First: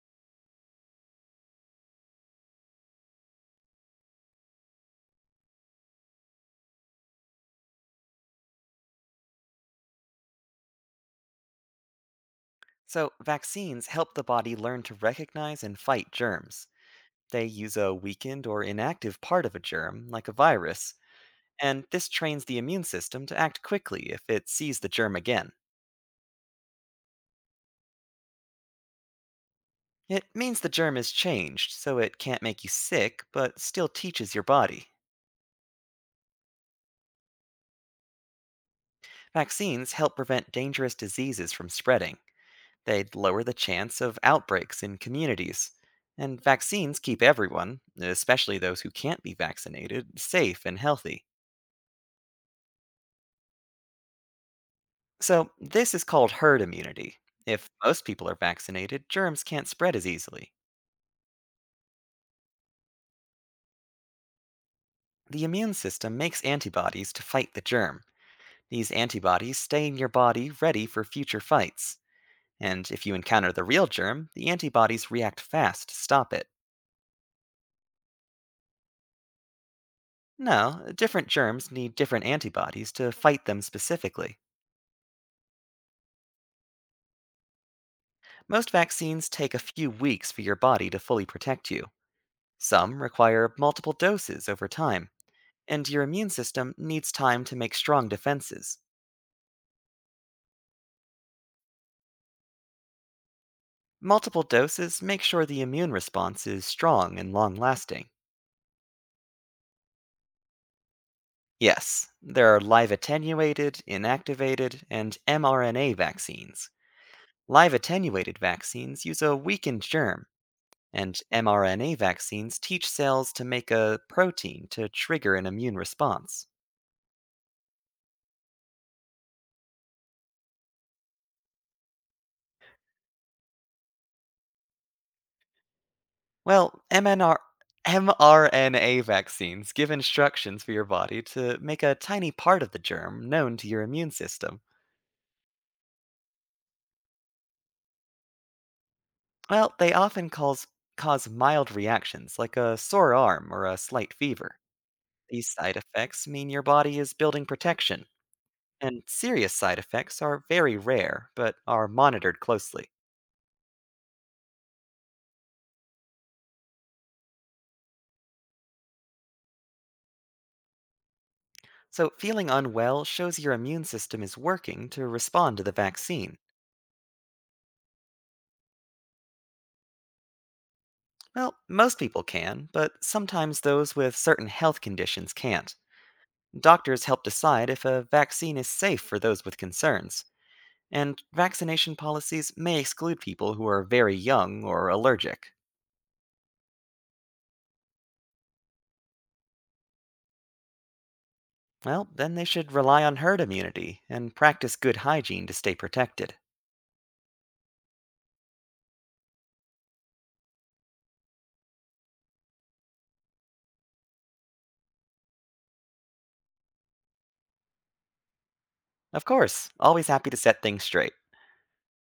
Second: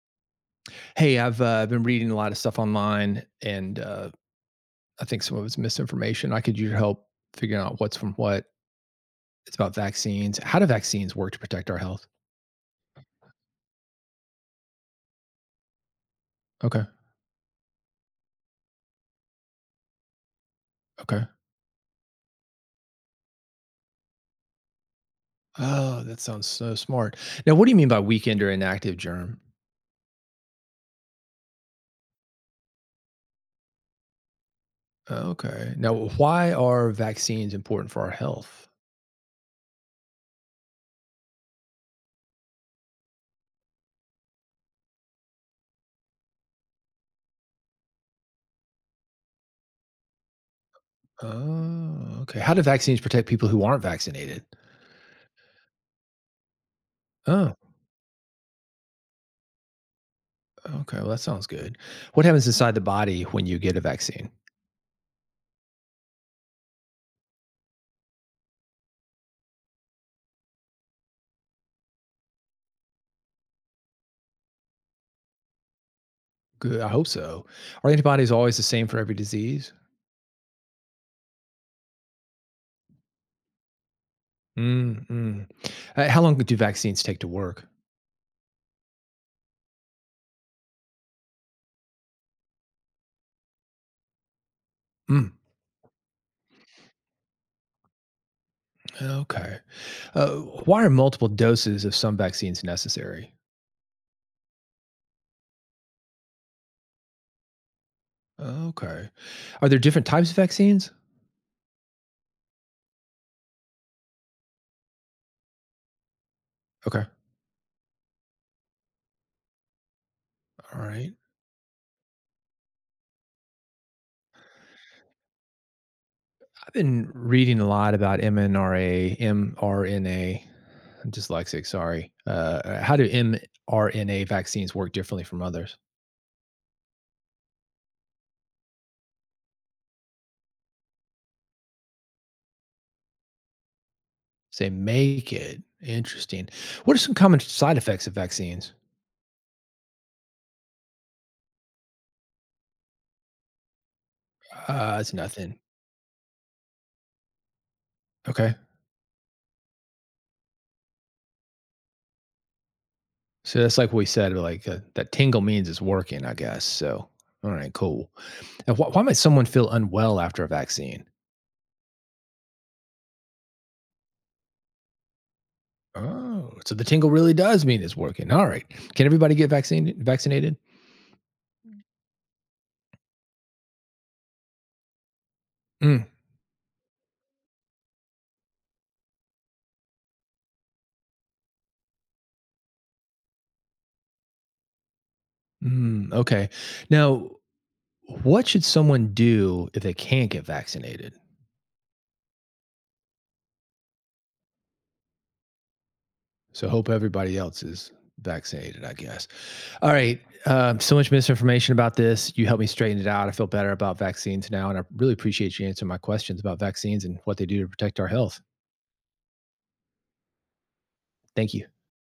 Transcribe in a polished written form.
Hey, I've been reading a lot of stuff online, and I think some of it's misinformation. I could use your help figuring out what's from what. It's about vaccines. How do vaccines work to protect our health? So, vaccines help the body learn to recognize and fight germs. Okay. They use a weakened or inactive part of a germ, like a virus, Okay. and this trains the immune system to act quickly if it sees the germ again. Oh, that sounds so smart. Now, what do you mean by weakened or inactive germ? It means the germ is changed, so it can't make you sick, but still teaches your body. Okay. Now, why are vaccines important for our health? Vaccines help prevent dangerous diseases from spreading. They lower the chance of outbreaks in communities. And vaccines keep everyone, especially those who can't be vaccinated, safe and healthy. Oh, okay. How do vaccines protect people who aren't vaccinated? So, this is called herd immunity. Oh, If most people are vaccinated, germs can't spread as easily. okay. Well, that sounds good. What happens inside the body when you get a vaccine? The immune system makes antibodies to fight the germ. These antibodies stay in your body ready for future fights. And if you encounter the real germ, the antibodies react fast to stop it. Good. I hope so. Are antibodies always the same for every disease? Now, different germs need different antibodies to fight them specifically. Mm, mm. How long do vaccines take to work? Most vaccines take a few weeks for your body to fully protect you. Some require multiple doses over time, Mm, and your immune system needs time to make strong defenses. okay. Uh, why are multiple doses of some vaccines necessary? Multiple doses make sure the immune response is strong and long lasting. Okay. Are there different types of vaccines? Yes, there are live attenuated, inactivated, and mRNA vaccines. Okay. Live attenuated vaccines use a weakened germ, All right. and mRNA vaccines teach cells to make a protein to trigger an immune response. I've been reading a lot about mRNA. I'm dyslexic, sorry. How do mRNA vaccines work differently from others? Well, MNR mRNA vaccines give instructions for your body to make a tiny part of the germ known to your immune system. Say make it interesting. What are some common side effects of vaccines? Well, cause mild reactions like a sore arm or a slight fever. It's These nothing. side effects mean your body is building protection, Okay. and serious side effects are very rare but are monitored closely. So that's like we said, like that tingle means it's working, I guess. So, all right, cool. And why might someone feel unwell after a vaccine? So, feeling unwell shows your immune system is working to respond to the vaccine. Oh, so the tingle really does mean it's working. All right. Can everybody get vaccinated? Well, most people can, but sometimes those with certain health conditions can't. Mm. Doctors help decide if a vaccine is safe for those with concerns, and vaccination policies may exclude people who are very young or allergic. Mm, okay. Now, what should someone do if they can't get vaccinated? Well, then they should rely on herd immunity and practice good hygiene to stay protected. So, hope everybody else is vaccinated, I guess. All right. So much misinformation about this. You helped me straighten it out. I feel better about vaccines now. And I really appreciate you answering my questions about vaccines and what they do to protect our health. Of course, always happy to set things straight. Thank you.